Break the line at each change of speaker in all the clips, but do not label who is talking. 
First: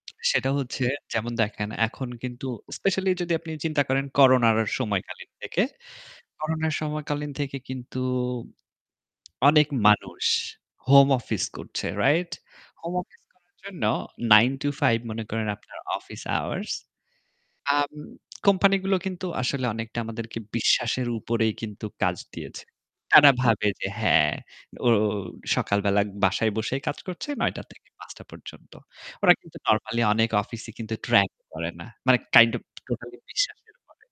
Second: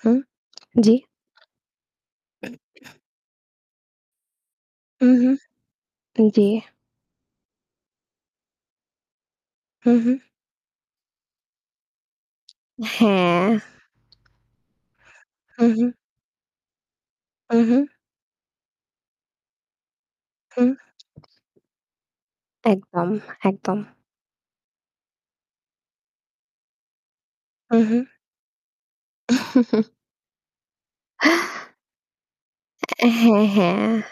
হুম,
সেটা হচ্ছে,
জ্বি।
যেমন দেখেন এখন কিন্তু স্পেশালি যদি আপনি চিন্তা করেন করোনার সময়কালীন
উম-হুম।
থেকে,
আ জ্বী।
করোনার সময়কালীন থেকে কিন্তু অনেক
হুম, হুম।
মানুষ, হোম অফিস করছে, রাইট? হোম অফিস
হ্যাঁ!
করার জন্য 9 to 5 মনে করেন
হুম,
আপনার
হুম।
Office hours.
উম-হুম।
আম কোম্পানিগুলো কিন্তু আসলে অনেকটা আমাদেরকে
হুম।
বিশ্বাসের উপরেই কিন্তু কাজ দিয়েছে।
একদম,
তারা ভাবে
একদম।
যে, "হ্যাঁ, ও সকালবেলা বাসায় বসেই কাজ করছে, ৯ঃ০০
হুম,
থেকে
হুম।
৫ঃ০০ পর্যন্ত।" ওরা কিন্তু নরমালি অনেক অফিসই কিন্তু track ও করে না। মানে কাইন্ড ওফ
এ
টোটালি
হ্যাঁ,
বিশ্বাসের
হ্যাঁ।
উপরে।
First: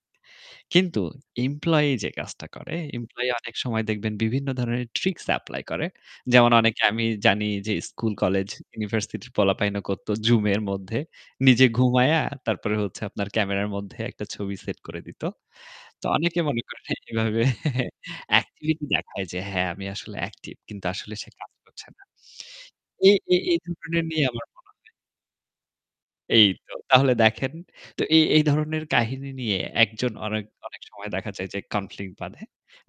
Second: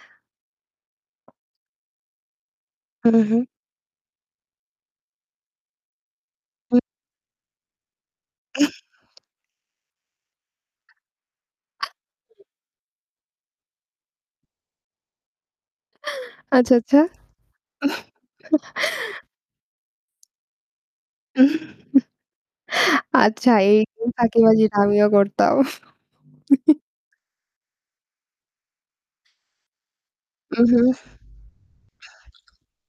কিন্তু এমপ্লয়ি যে কাজটা করে,
হুম,
এমপ্লয়ি
হুম।
অনেক সময় দেখবেন বিভিন্ন ধরনের ট্রিকস এপ্লাই করে। যেমন
উ
অনেকে আমি জানি যে স্কুল, কলেজ,
[unintelligible]
ইউনিভার্সিটির পোলাপাইন করতো Zoom-এর মধ্যে, নিজে ঘুমিয়ে
[unintelligible]
তারপরে হচ্ছে আপনার ক্যামেরার মধ্যে একটা ছবি সেট করে দিত। তো অনেকে মনে
আচ্ছা,
করেন
আচ্ছা।
এভাবে এক্টিভিটি দেখায় যে, "হ্যাঁ আমি আসলে অ্যাকটিভ" কিন্তু আসলে সে কাজ করছে না। এই এই
আচ্ছা
এই
এই
[unintelligible]
[unintelligible]
নিয়ে আমার
ফাঁকিবাজিটা
[unintelligible]
আমিও করতাম।
এই তো! তাহলে দেখেন। তো এই এই ধরনের কাহিনী নিয়ে একজন অনেক অনেক
উম-হুম।
সময় দেখা যায় যে কনফ্লিক্ট বাধে।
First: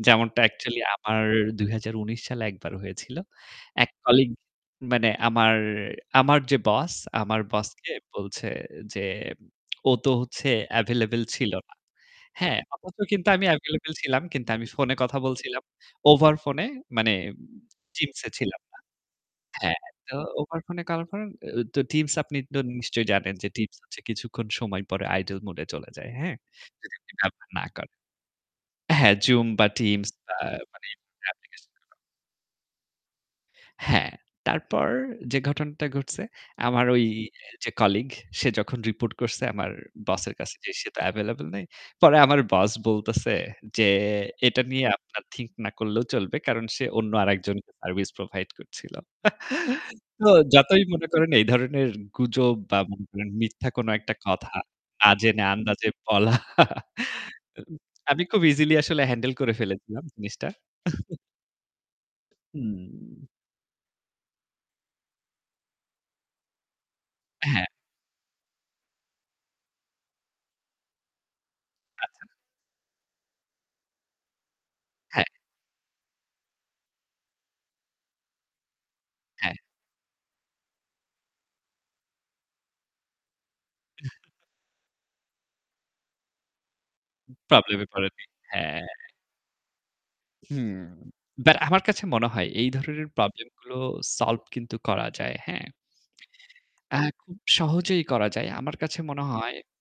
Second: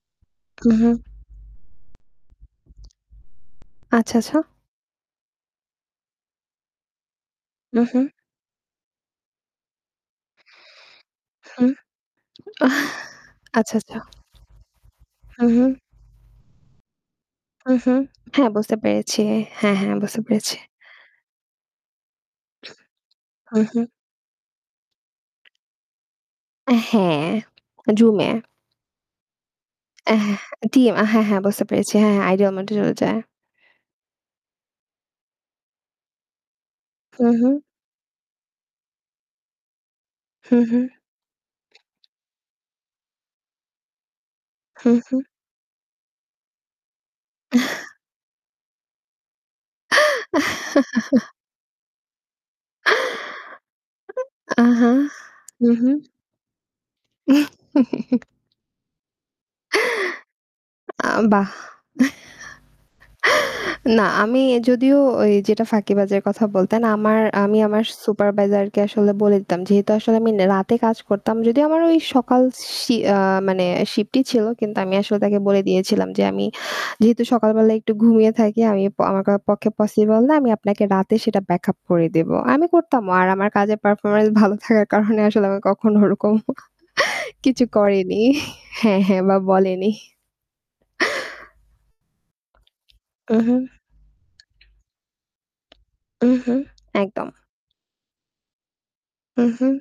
যেমনটা অ্যাকচুয়ালি
উম-হুম।
আমার ২০১৯ সালে একবার হয়েছিল। এক
আচ্ছা,
কলিগ
আচ্ছা।
মানে আমার আমার যে বস, আমার বসকে
উম-হুম।
বলছে যে, "ও তো হচ্ছে এভেইলেবল ছিল
হুম।
না।" হ্যাঁ? অথচ কিন্তু আমি
আচ্ছা,
এভেইলেবল
আচ্ছা।
ছিলাম। কিন্তু আমি ফোনে কথা
হুম,
বলছিলাম।
হুম।
ওভার ফোনে মানে উম
হুম, হুম।
Teams
হ্যাঁ,
ছিলাম
বুঝতে
না
পেরেছি। হ্যাঁ,
হ্যাঁ,
হ্যাঁ,
তো
বুঝতে পেরেছি।
ওভার ফোনে করার পর অ তো Teams আপনি তো নিশ্চয়ই জানেন যে
হুম,
Teams
হুম।
হচ্ছে কিছুক্ষণ সময় পরে idle মুড এ চলে যায়, হ্যাঁ?
আ
যদি আপনি
হ্যাঁ,
ব্যবহার না কর
আ Zoom-এ।
হ্যাঁ Zoom বা Teams
অ্যা
বা মানে
Team
[unintelligible]
আ হ্যাঁ, হ্যাঁ বুঝতে
অ্যাপ্লিকেশন
পেরেছি।
গুলো।
হ্যাঁ, হ্যাঁ idle মুডে চলে যায়।
হ্যাঁ, তারপর যে ঘটনাটা ঘটছে, আমার ওই
হুম, হুম।
যে কলিগ, সে যখন রিপোর্ট করছে আমার বসের কাছে
হুম,
যে,
হুম।
"সে তো এভেইলেবল নাই।" পরে আমার বস বলতেছে যে, "এটা নিয়ে
হুম, হুম।
আপনার থিংক না করলেও চলবে। কারণ সে অন্য আরেকজনকে সার্ভিস প্রোভাইড করছিল।" তো যতই মনে করেন এই ধরনের গুজব বা মনে করেন মিথ্যা কোন একটা কথা,
আহা।
না জেনে আন্দাজে
উ-হুম।
বলা আমি খুব ইজিলি আসলে হ্যান্ডেল করে ফেলেছিলাম জিনিসটা।
আ বাহ!
হুম।
না, আমি যদিও ওই যেটা ফাঁকিবাজের কথা বলতেন, আমার আমি
হ্যাঁ।
আমার সুপারভাইজার কে আসলে বলে দিতাম। যেহেতু আসলে আমি নে রাতে কাজ করতাম, যদিও আমার ওই
আচ্ছা।
সকাল শি আ মানে শিফটই ছিল, কিন্তু আমি আসলে
হ্যাঁ।
তাকে বলে দিয়েছিলাম যে, "আমি যেহেতু সকালবেলায় একটু ঘুমিয়ে থাকি আমি আমার করা
হ্যাঁ।
পক্ষে পসিবল না। আমি আপনাকে রাতে সেটা ব্যাকআপ করে দেব।" আমি করতামও। আর আমার কাজের পারফরম্যান্স ভালো থাকার কারণে আসলে আমি কক্ষনও ওরকম
উম
কিছু
প্রবলেম এ
করেনি
পড়েনি। হ্যাঁ।
হ্যাঁ, হ্যাঁ, বা বলেনি।
হুম। বাট আমার কাছে মনে হয়, এই ধরনের প্রবলেম
উম-হুম।
গুলো সলভ কিন্তু করা যায়, হ্যাঁ?
উম-হুম।
আ
একদম।
খুব সহজেই করা যায়। আমার কাছে মনে হয়
উম-হুম।